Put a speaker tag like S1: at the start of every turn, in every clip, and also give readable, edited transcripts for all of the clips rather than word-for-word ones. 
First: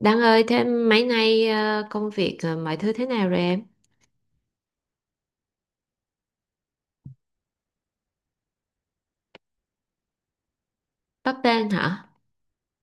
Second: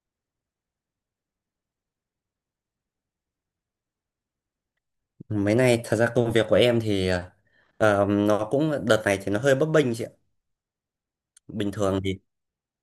S1: Đăng ơi, thế mấy nay công việc mọi thứ thế nào rồi em?
S2: Mấy nay thật ra công việc của em thì nó cũng đợt này thì nó hơi bấp bênh chị ạ.
S1: Bắp bênh
S2: Bình thường
S1: hả?
S2: thì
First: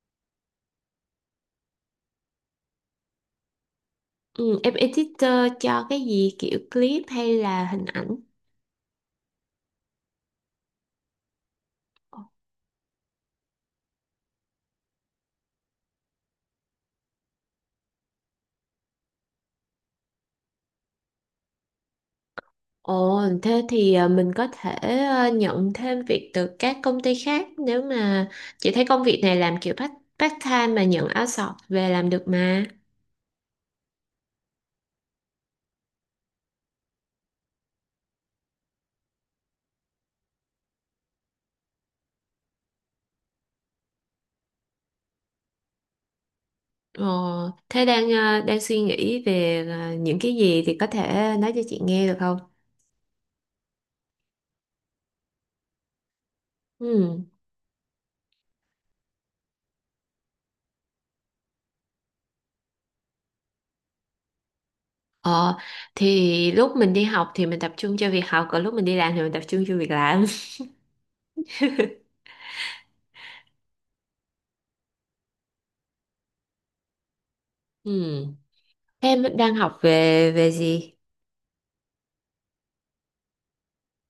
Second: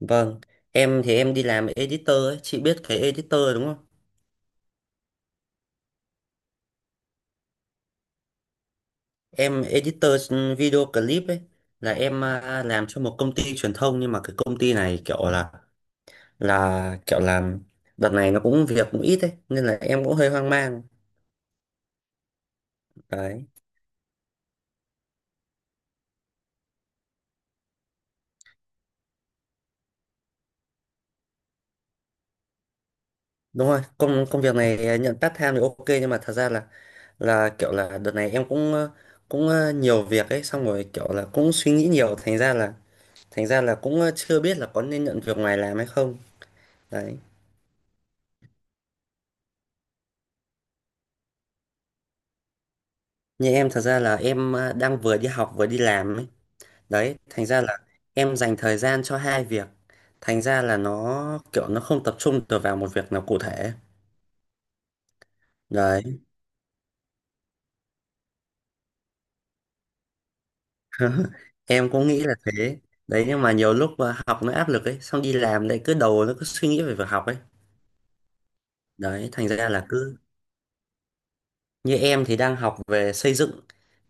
S2: vâng, em thì em đi làm editor ấy, chị biết cái editor đúng không?
S1: Ừ, em editor cho cái gì kiểu clip hay là hình ảnh?
S2: Em editor video clip ấy, là em làm cho một công ty truyền thông, nhưng mà cái công ty này kiểu là kiểu làm đợt này nó cũng việc cũng ít ấy, nên là em cũng hơi hoang mang.
S1: Ồ,
S2: Đấy.
S1: thế thì mình có thể nhận thêm việc từ các công ty khác nếu mà chị thấy công việc này làm kiểu part time mà nhận outsource về làm được mà.
S2: Đúng rồi, công công việc này nhận part time thì ok, nhưng mà thật ra là kiểu là đợt này em cũng cũng nhiều việc ấy, xong rồi kiểu là cũng suy nghĩ nhiều, thành ra là cũng chưa biết là có nên nhận việc ngoài làm hay không
S1: Ồ,
S2: đấy.
S1: thế đang đang suy nghĩ về những cái gì thì có thể nói cho chị nghe được không?
S2: Như em thật ra là em đang vừa đi học vừa đi làm ấy, đấy
S1: Ừ.
S2: thành ra là em dành thời gian cho hai việc, thành ra là nó kiểu nó không tập trung được vào một việc nào cụ thể
S1: Ờ,
S2: đấy.
S1: thì lúc mình đi học thì mình tập trung cho việc học, còn lúc mình đi làm thì mình tập trung cho việc làm.
S2: Em cũng nghĩ là thế đấy, nhưng mà nhiều lúc học nó áp lực ấy, xong đi làm lại cứ đầu nó cứ suy nghĩ về việc học ấy,
S1: Ừ. Em
S2: đấy thành
S1: đang
S2: ra
S1: học
S2: là cứ.
S1: về về gì?
S2: Như em thì đang học về xây dựng,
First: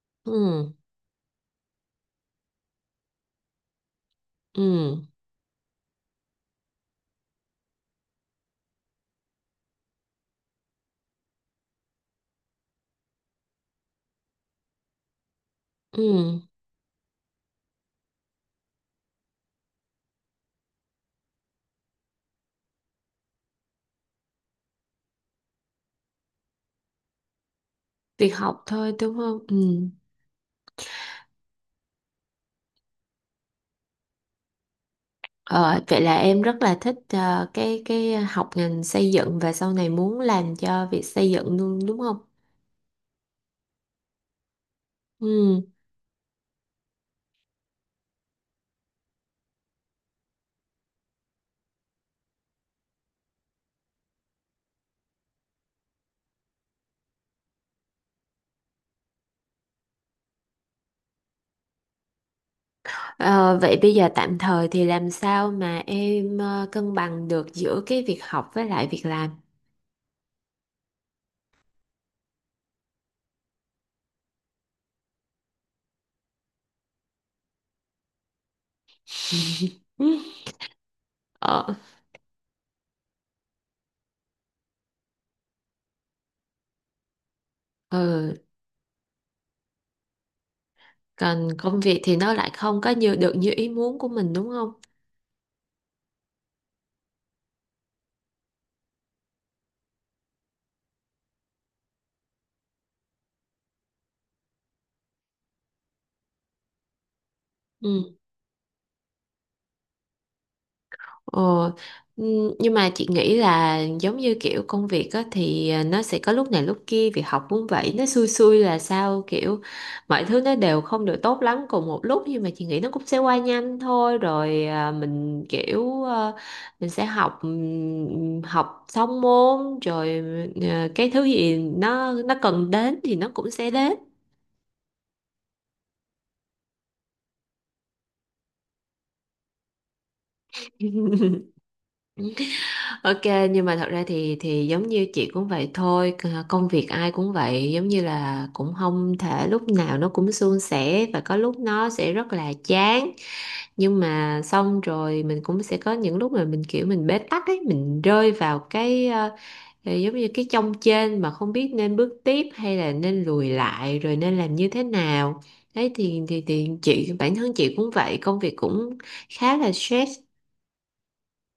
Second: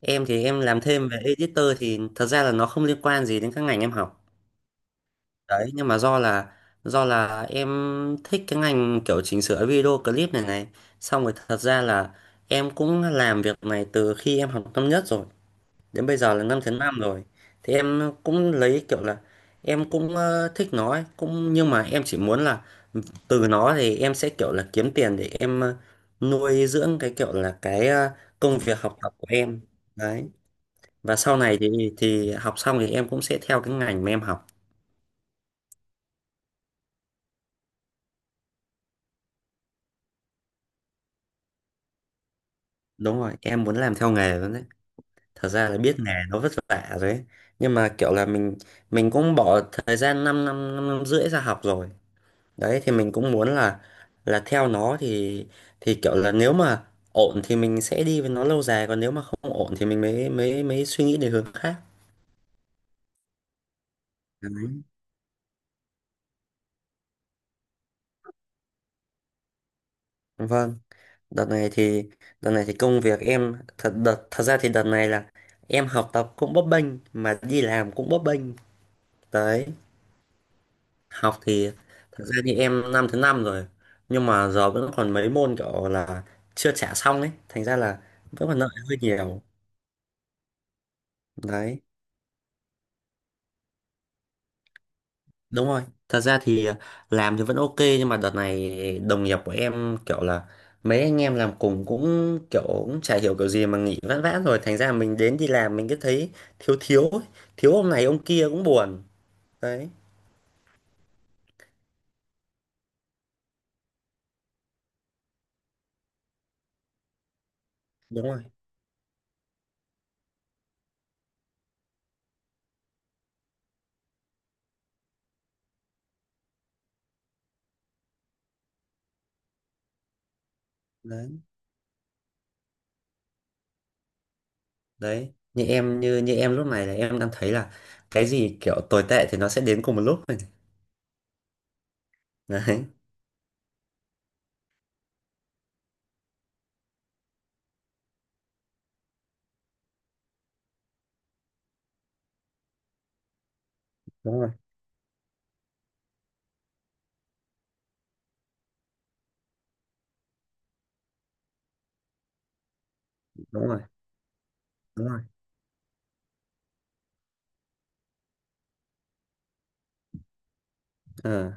S2: em thì em
S1: Ừ,
S2: làm thêm về editor thì thật ra là nó không liên quan gì đến các ngành em học.
S1: ừ,
S2: Đấy, nhưng mà do là em thích cái ngành kiểu chỉnh sửa video clip này này, xong rồi thật ra là em cũng làm việc này từ khi em học năm nhất rồi.
S1: ừ.
S2: Đến bây giờ là 5 năm rồi. Thì em cũng lấy kiểu là em cũng thích nó ấy, cũng nhưng mà em chỉ muốn là từ nó thì em sẽ kiểu là kiếm tiền để em nuôi dưỡng cái kiểu là cái
S1: Việc
S2: công
S1: học
S2: việc
S1: thôi
S2: học tập
S1: đúng
S2: của
S1: không?
S2: em.
S1: Ừ.
S2: Đấy. Và sau này thì học xong thì em cũng sẽ theo cái ngành mà em học.
S1: Ờ, vậy là em rất là thích cái học ngành xây dựng và sau này muốn làm cho việc xây dựng luôn đúng không?
S2: Đúng rồi, em muốn làm theo nghề luôn đấy. Thật
S1: Ừ.
S2: ra là biết nghề nó vất vả rồi ấy. Nhưng mà kiểu là mình cũng bỏ thời gian 5 năm, năm năm rưỡi ra học rồi, đấy thì mình cũng muốn là theo nó thì kiểu là nếu mà ổn thì mình sẽ đi với nó lâu dài, còn nếu mà không ổn thì mình mới mới mới suy nghĩ đến hướng khác.
S1: Ờ, vậy bây giờ tạm thời
S2: Đấy.
S1: thì làm sao mà em cân bằng được giữa cái việc học với lại việc làm?
S2: Vâng, đợt này thì đợt này thì công việc em thật ra thì đợt này là em học tập cũng bấp bênh, mà đi làm cũng bấp bênh đấy.
S1: Ừ.
S2: Học thì
S1: Ờ.
S2: thật ra thì em năm thứ năm rồi, nhưng mà giờ vẫn còn mấy môn kiểu là chưa trả xong ấy, thành ra là
S1: Ừ.
S2: vẫn còn nợ hơi nhiều
S1: Còn công
S2: đấy.
S1: việc thì nó lại không có như được như ý muốn của mình đúng không.
S2: Đúng rồi, thật ra thì làm thì vẫn ok, nhưng mà đợt này đồng nghiệp của em kiểu là mấy anh em làm cùng cũng kiểu cũng chả hiểu kiểu gì mà nghỉ vãn vãn rồi, thành ra mình đến đi làm mình cứ thấy thiếu thiếu ấy. Thiếu ông này
S1: Ừ.
S2: ông kia cũng buồn. Đấy,
S1: ờ ừ, nhưng mà chị nghĩ là giống như kiểu công việc á thì nó sẽ có lúc này lúc kia, việc học cũng vậy, nó
S2: đúng
S1: xui
S2: rồi.
S1: xui là sao kiểu mọi thứ nó đều không được tốt lắm cùng một lúc, nhưng mà chị nghĩ nó cũng sẽ qua nhanh thôi rồi mình kiểu mình sẽ học học xong môn rồi, cái thứ
S2: Đấy,
S1: gì nó cần đến thì nó cũng sẽ đến.
S2: đấy. Như em lúc này là em đang thấy là cái gì kiểu tồi tệ thì nó sẽ đến cùng một lúc rồi này. Đấy,
S1: Ok, nhưng mà thật ra thì giống như chị cũng vậy thôi, công việc ai cũng vậy, giống như là cũng không thể lúc nào nó cũng suôn sẻ và có lúc nó sẽ rất là chán, nhưng mà
S2: đúng rồi,
S1: xong rồi mình cũng sẽ có những lúc mà mình kiểu mình bế tắc ấy, mình rơi vào cái giống như cái chông chênh mà không biết nên bước tiếp hay là nên lùi
S2: đúng rồi,
S1: lại rồi nên làm như thế
S2: đúng rồi.
S1: nào. Đấy thì chị bản thân chị cũng vậy, công việc cũng khá là stress.
S2: Ờ.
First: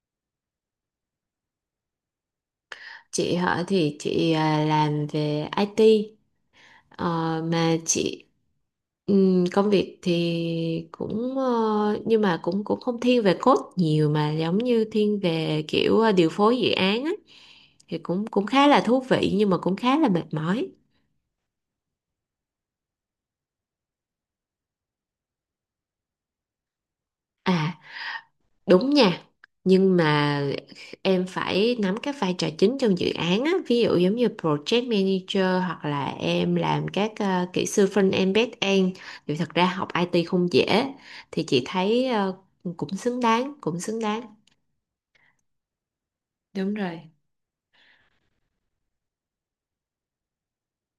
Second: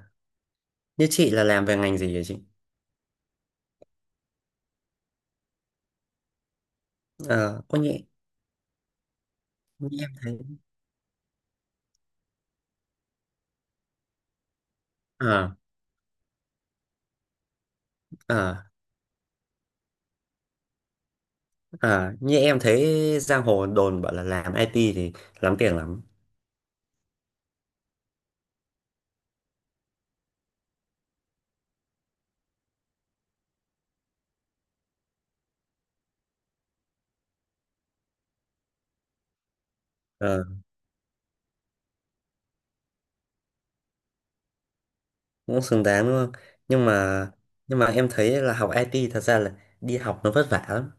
S2: Như chị là làm về ngành gì vậy chị?
S1: Chị hả thì chị làm về IT. Ờ,
S2: Ờ,
S1: mà
S2: có nhẹ,
S1: chị công
S2: như
S1: việc
S2: em thấy.
S1: thì cũng nhưng mà cũng cũng không thiên về code nhiều mà giống như thiên
S2: Ờ.
S1: về kiểu điều phối dự án á thì cũng cũng
S2: Ờ.
S1: khá là thú vị nhưng mà cũng khá là mệt mỏi.
S2: À, như em thấy giang hồ đồn bảo là làm IT thì lắm tiền lắm.
S1: À, đúng nha, nhưng mà em phải nắm các vai trò chính trong dự án á, ví dụ giống như project manager hoặc là em làm các kỹ sư front-end back-end thì thật ra học IT
S2: Ờ,
S1: không dễ, thì chị thấy cũng xứng đáng, cũng xứng đáng.
S2: cũng xứng đáng đúng không?
S1: Đúng
S2: Nhưng
S1: rồi.
S2: mà em thấy là học IT thật ra là đi học nó vất vả lắm.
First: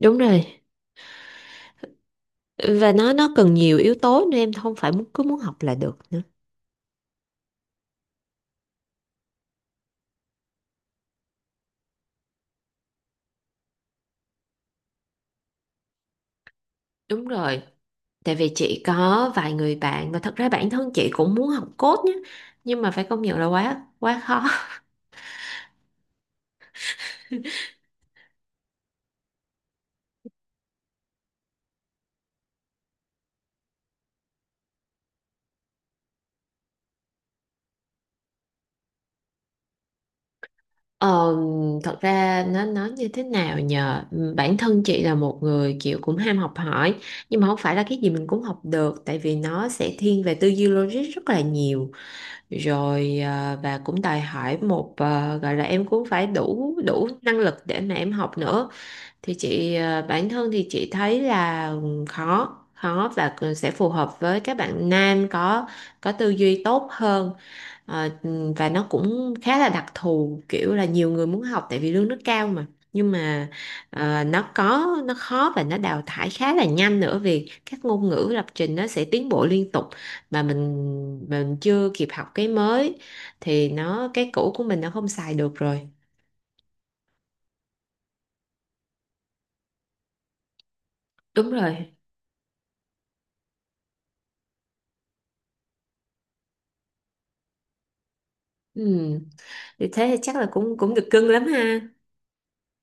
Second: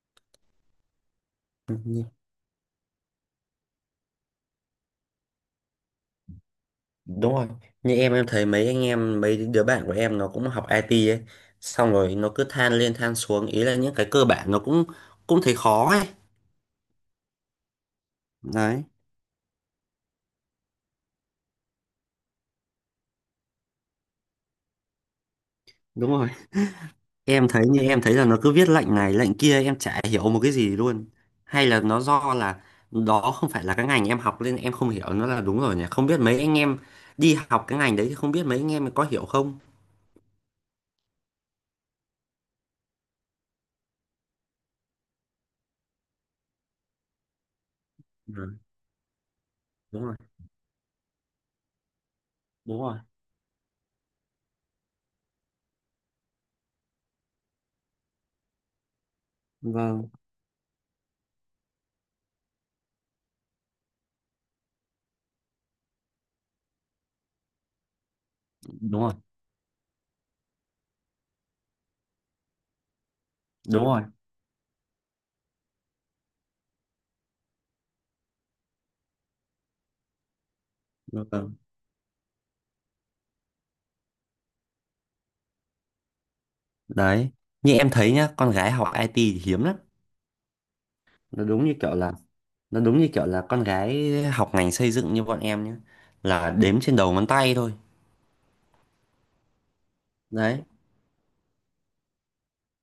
S1: Đúng rồi.
S2: Ừ,
S1: Và nó cần nhiều yếu tố nên em không phải muốn cứ muốn học là được nữa.
S2: đúng rồi. Như em thấy mấy anh em mấy đứa bạn của em nó cũng học IT ấy, xong rồi nó cứ than lên than xuống, ý là những cái cơ bản nó cũng cũng thấy khó ấy.
S1: Đúng rồi. Tại vì chị
S2: Đấy,
S1: có vài người bạn và thật ra bản thân chị cũng muốn học code nhé, nhưng mà phải công nhận là quá quá khó.
S2: đúng rồi. Em thấy như em thấy là nó cứ viết lệnh này lệnh kia em chả hiểu một cái gì luôn, hay là nó do là đó không phải là cái ngành em học nên em không hiểu nó, là đúng rồi nhỉ, không biết mấy anh em đi học cái ngành đấy thì không biết mấy anh em có hiểu không.
S1: Ờ, thật ra nó nói như thế nào nhờ. Ừ, bản thân chị là một người kiểu cũng ham học hỏi, nhưng mà không phải là cái gì mình
S2: Ừ,
S1: cũng học được tại vì nó sẽ
S2: đúng rồi,
S1: thiên về tư duy logic rất là nhiều,
S2: đúng rồi,
S1: rồi và cũng đòi hỏi một gọi là em cũng phải đủ đủ năng lực để mà em học nữa. Thì chị
S2: vâng,
S1: bản thân thì chị thấy là khó khó và sẽ phù hợp với các bạn nam có tư duy tốt hơn. Ờ, và nó
S2: đúng rồi,
S1: cũng khá là đặc thù kiểu là nhiều người muốn học tại vì lương nó cao mà, nhưng mà
S2: đúng rồi,
S1: nó có nó khó và nó đào thải khá là nhanh nữa vì các ngôn ngữ lập trình nó sẽ tiến bộ liên tục, mà
S2: vâng.
S1: mình chưa kịp học cái mới thì nó cái cũ của mình nó không xài được rồi.
S2: Đấy, như em thấy nhá, con gái học IT thì hiếm lắm. nó
S1: Đúng
S2: đúng như
S1: rồi.
S2: kiểu là nó đúng như kiểu là con gái học ngành xây dựng như bọn em nhá, là đếm trên đầu ngón tay thôi
S1: Ừ. Thì thế thì chắc là
S2: đấy.
S1: cũng cũng được cưng lắm ha.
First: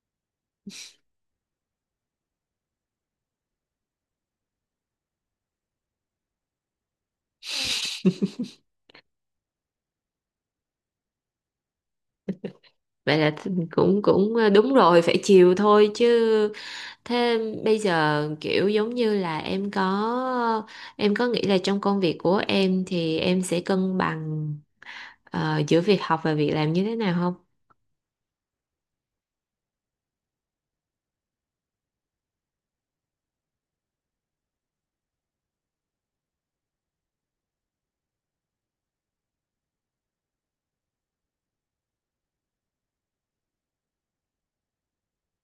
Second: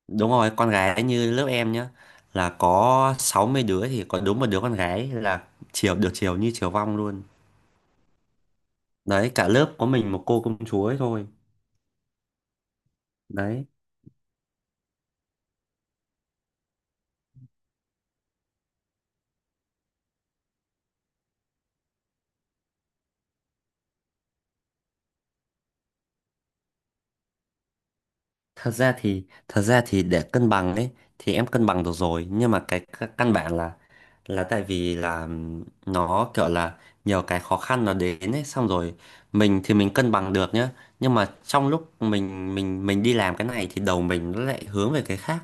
S2: Đúng rồi, con gái như lớp em nhá là có 60 đứa thì có đúng một đứa con gái, là chiều được, chiều như chiều vong luôn. Đấy, cả lớp có mình một cô công chúa ấy thôi.
S1: Vậy là
S2: Đấy,
S1: cũng cũng đúng rồi, phải chiều thôi chứ. Thế bây giờ kiểu giống như là em có nghĩ là trong công việc của em thì em sẽ cân bằng giữa việc học và việc làm như thế nào không?
S2: thật ra thì để cân bằng ấy thì em cân bằng được rồi, nhưng mà cái căn bản là tại vì là nó kiểu là nhiều cái khó khăn nó đến ấy, xong rồi mình thì mình cân bằng được nhá, nhưng mà trong lúc mình đi làm cái này thì đầu mình nó lại hướng về cái khác.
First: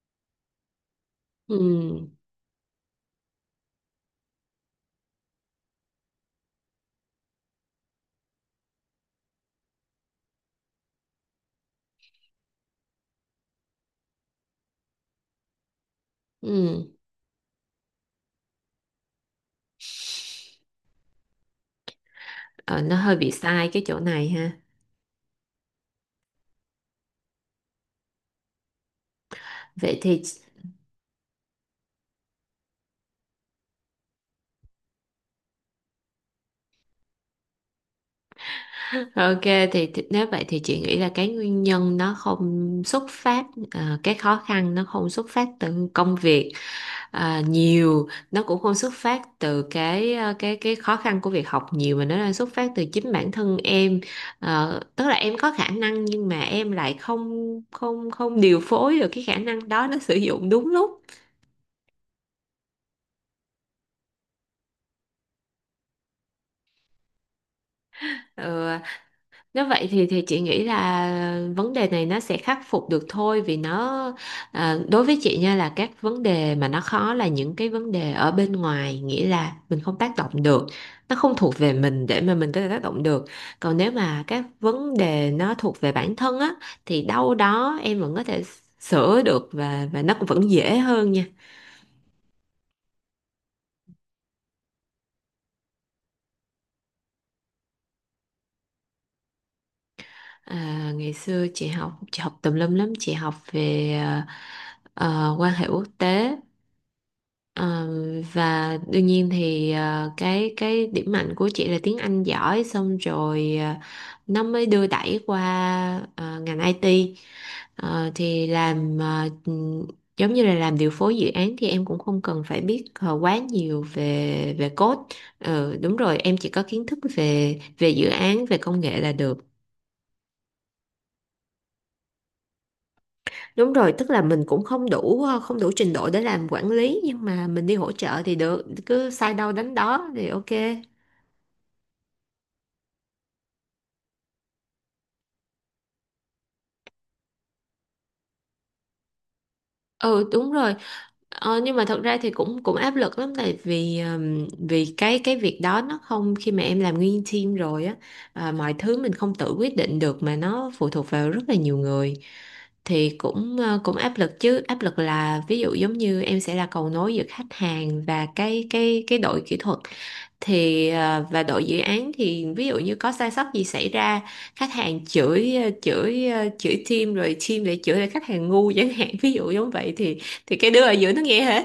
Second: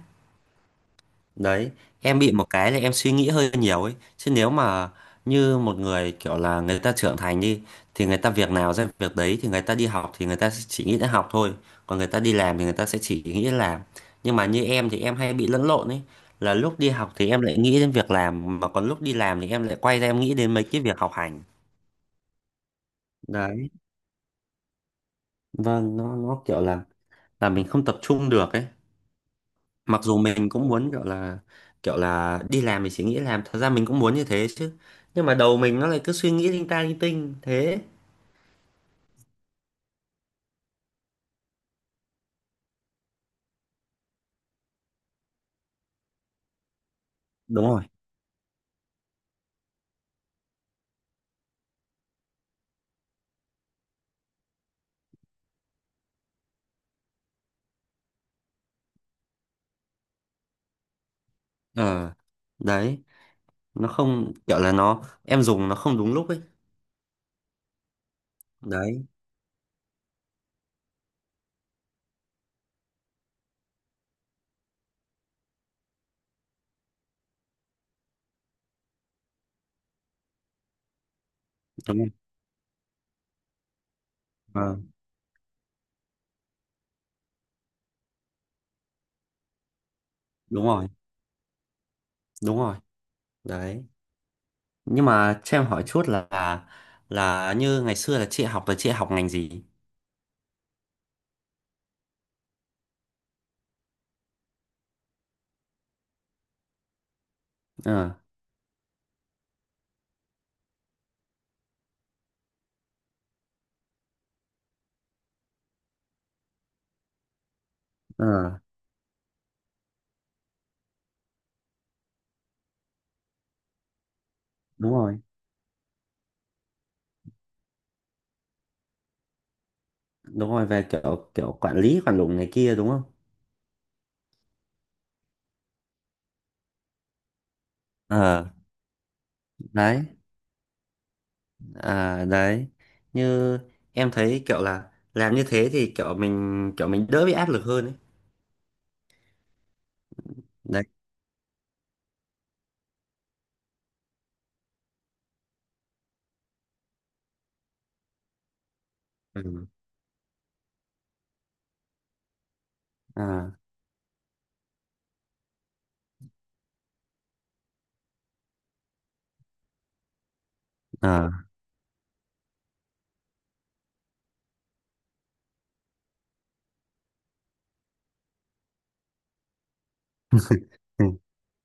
S1: Ừ.
S2: Đấy, em bị một cái là em suy nghĩ hơi nhiều ấy. Chứ nếu mà như một người kiểu là người ta trưởng thành đi, thì người ta việc nào ra việc đấy, thì người ta đi học thì người ta sẽ chỉ nghĩ đến học thôi. Còn người ta đi làm thì người ta sẽ chỉ nghĩ đến làm. Nhưng mà như em thì em hay bị lẫn lộn ấy. Là lúc
S1: Ừ.
S2: đi học thì em lại nghĩ đến việc làm, mà còn lúc đi làm thì em lại quay ra em nghĩ đến mấy cái việc học hành.
S1: Ờ, nó hơi bị sai
S2: Đấy,
S1: cái chỗ này ha.
S2: vâng, nó kiểu là mình không tập trung được ấy.
S1: Vậy
S2: Mặc dù
S1: thì
S2: mình cũng muốn kiểu là đi làm thì chỉ nghĩ làm, thật ra mình cũng muốn như thế chứ, nhưng mà đầu mình nó lại cứ suy nghĩ linh ta linh tinh thế.
S1: ok, thì nếu vậy thì chị nghĩ là cái nguyên nhân nó không xuất phát cái khó khăn nó không xuất phát từ công việc. À,
S2: Đúng rồi.
S1: nhiều nó cũng không xuất phát từ cái cái khó khăn của việc học nhiều mà nó đang xuất phát từ chính bản thân em. Ờ, tức là em có khả năng nhưng mà em lại không không không điều phối được cái khả năng đó nó sử dụng đúng lúc.
S2: Ờ. Đấy, nó không kiểu là nó em dùng nó không đúng lúc ấy
S1: Ừ,
S2: đấy.
S1: nếu vậy thì chị nghĩ là vấn đề này nó sẽ khắc phục được thôi vì nó đối với chị nha là các vấn đề mà nó khó là những cái vấn đề ở bên ngoài, nghĩa là mình không tác động được, nó không thuộc về
S2: Đúng
S1: mình
S2: không?
S1: để mà mình có thể tác động được. Còn nếu mà các
S2: Ờ.
S1: vấn đề nó thuộc về bản thân á thì đâu đó em vẫn có thể sửa được và nó cũng vẫn
S2: Đúng
S1: dễ
S2: rồi,
S1: hơn nha.
S2: đúng rồi. Đấy, nhưng mà cho em hỏi chút là như ngày xưa là chị học, là chị học ngành gì?
S1: À, ngày xưa chị học, chị học tùm lum lắm, chị học về quan hệ quốc tế. Ờ,
S2: Ờ.
S1: và đương nhiên thì cái điểm mạnh của chị là tiếng Anh giỏi, xong rồi nó mới đưa đẩy qua ngành IT. Ờ,
S2: Ờ,
S1: thì làm giống như là làm điều phối dự án thì em cũng không cần phải biết quá nhiều về về
S2: đúng
S1: code.
S2: rồi,
S1: Ờ, đúng rồi, em chỉ có kiến thức về về dự án, về công nghệ là được.
S2: đúng rồi, về kiểu kiểu quản lý quản lùng này kia đúng không.
S1: Đúng rồi, tức là mình cũng không đủ không đủ trình độ để làm quản lý nhưng mà mình đi hỗ trợ thì
S2: Ờ.
S1: được, cứ sai đâu đánh
S2: Đấy.
S1: đó thì ok.
S2: À đấy, như em thấy kiểu là làm như thế thì kiểu mình đỡ bị áp lực hơn ấy.
S1: Ừ đúng rồi.
S2: Đấy.
S1: Nhưng mà thật ra thì cũng cũng áp lực lắm tại vì vì cái việc đó nó không, khi mà em làm nguyên team rồi á, mọi thứ mình không tự
S2: Ừ.
S1: quyết định được mà nó phụ thuộc vào rất là nhiều người. Thì
S2: À,
S1: cũng cũng áp lực chứ, áp lực là ví dụ giống như em sẽ là cầu nối giữa khách hàng và cái đội kỹ thuật thì
S2: à.
S1: và đội dự án, thì ví dụ như có sai sót gì xảy ra, khách hàng chửi chửi team rồi team lại chửi lại khách hàng ngu chẳng hạn, ví dụ giống vậy, thì cái đứa ở
S2: Ừ.
S1: giữa nó nghe hết.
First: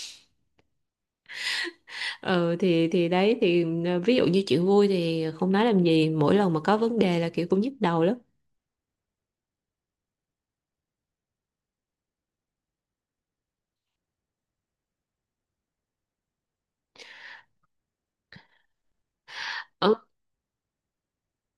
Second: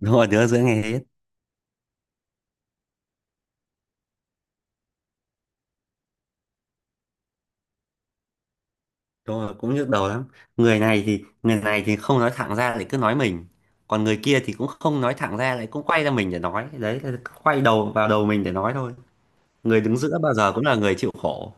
S2: Đúng rồi, đứa giữa ngày hết.
S1: Ừ thì đấy thì ví dụ như chuyện vui thì không nói làm gì, mỗi lần mà có vấn đề là kiểu cũng nhức đầu lắm.
S2: Đúng rồi, cũng nhức đầu lắm. Người này thì không nói thẳng ra lại cứ nói mình. Còn người kia thì cũng không nói thẳng ra lại cũng quay ra mình để nói. Đấy là cứ quay đầu vào đầu mình để nói thôi. Người
S1: Ờ,
S2: đứng giữa bao giờ cũng là người chịu khổ.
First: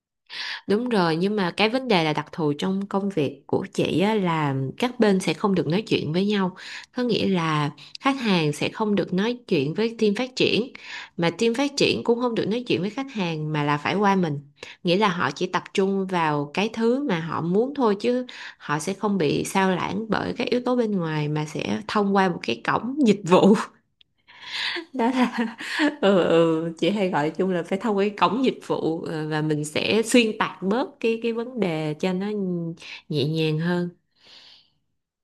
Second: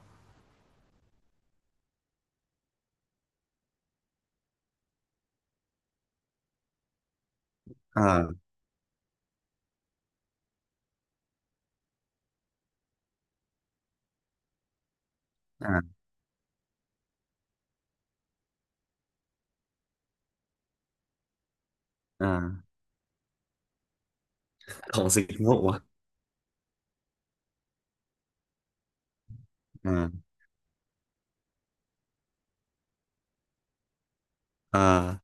S1: đúng rồi, nhưng mà cái vấn đề là đặc thù trong công việc của chị á, là các bên sẽ không được nói chuyện với nhau. Có nghĩa là khách
S2: À,
S1: hàng sẽ không được nói chuyện với team phát triển, mà team phát triển cũng không được nói chuyện với khách hàng mà là phải qua mình. Nghĩa là họ chỉ tập
S2: à,
S1: trung vào cái thứ mà họ muốn thôi chứ họ sẽ không bị sao lãng bởi các yếu tố bên ngoài mà sẽ thông qua một
S2: à.
S1: cái cổng dịch vụ, đó
S2: Cổng dịch
S1: là
S2: vụ. À,
S1: chị hay gọi chung là phải thông qua cái cổng dịch vụ và mình sẽ
S2: à.
S1: xuyên tạc bớt cái vấn đề cho nó nhẹ nhàng hơn.
S2: Ờ.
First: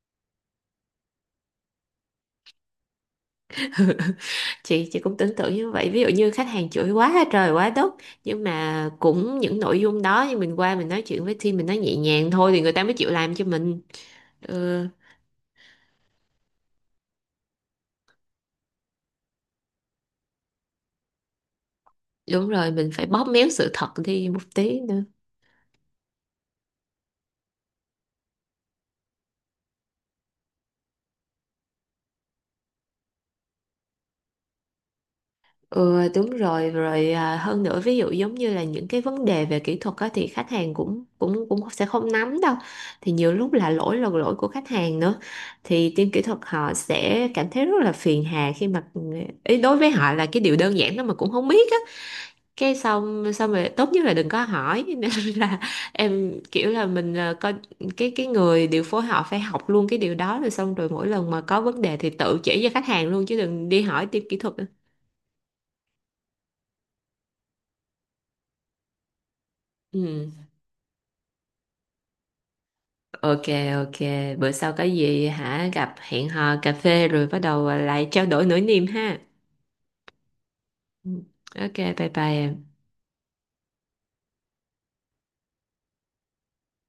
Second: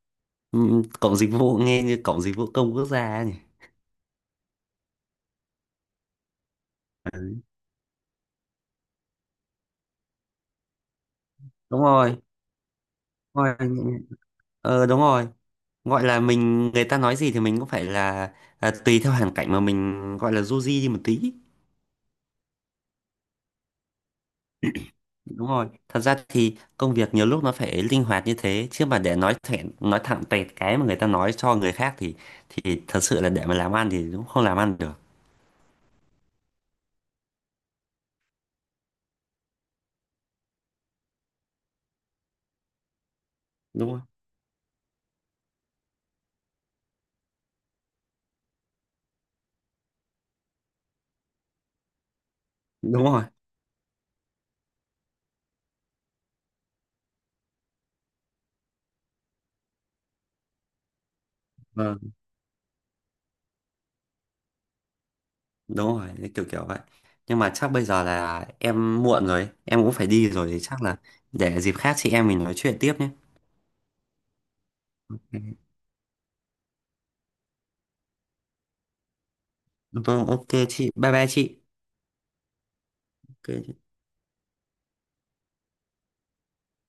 S2: Ừ, cổng dịch vụ nghe như cổng dịch vụ công quốc gia ấy nhỉ.
S1: Chị cũng tưởng tượng như vậy, ví dụ như khách hàng chửi quá trời quá đất nhưng mà cũng những nội dung đó như mình qua mình nói chuyện với team, mình nói
S2: Đúng
S1: nhẹ
S2: rồi.
S1: nhàng thôi thì người ta mới chịu làm cho
S2: Ngoài
S1: mình. Ừ,
S2: ờ, đúng rồi, gọi là mình, người ta nói gì thì mình cũng phải là, tùy theo hoàn cảnh mà mình gọi là du di đi một tí.
S1: đúng rồi, mình phải bóp méo sự thật đi một tí.
S2: Đúng rồi, thật ra thì công việc nhiều lúc nó phải linh hoạt như thế chứ, mà để nói thẳng tẹt cái mà người ta nói cho người khác thì thật sự là để mà làm ăn thì cũng không làm ăn được.
S1: Ừ đúng rồi rồi, hơn nữa ví dụ giống như là những cái vấn đề về kỹ thuật á, thì khách hàng cũng cũng cũng sẽ không nắm đâu, thì nhiều lúc
S2: Đúng rồi,
S1: là lỗi của khách hàng nữa, thì team kỹ thuật họ sẽ cảm thấy rất là phiền hà khi mà ý đối với họ là cái điều đơn giản đó mà cũng không biết á, cái
S2: đúng rồi,
S1: xong xong rồi tốt nhất là đừng có hỏi nên là em kiểu là mình coi cái người điều phối họ phải học luôn cái điều đó rồi xong rồi mỗi lần mà có vấn đề
S2: vâng,
S1: thì tự chỉ cho khách hàng luôn chứ đừng đi hỏi team kỹ thuật nữa.
S2: đúng rồi, cái kiểu kiểu vậy. Nhưng mà chắc bây giờ là em muộn rồi, em cũng phải
S1: Ừ.
S2: đi rồi thì chắc là để dịp khác chị em mình nói chuyện tiếp nhé.
S1: Ok, ok, bữa sau có gì hả gặp hẹn hò cà phê rồi bắt đầu lại trao đổi nỗi niềm ha.
S2: Vâng, ok chị,
S1: Ừ.
S2: bye bye chị.
S1: Ok, bye bye em.
S2: Cái.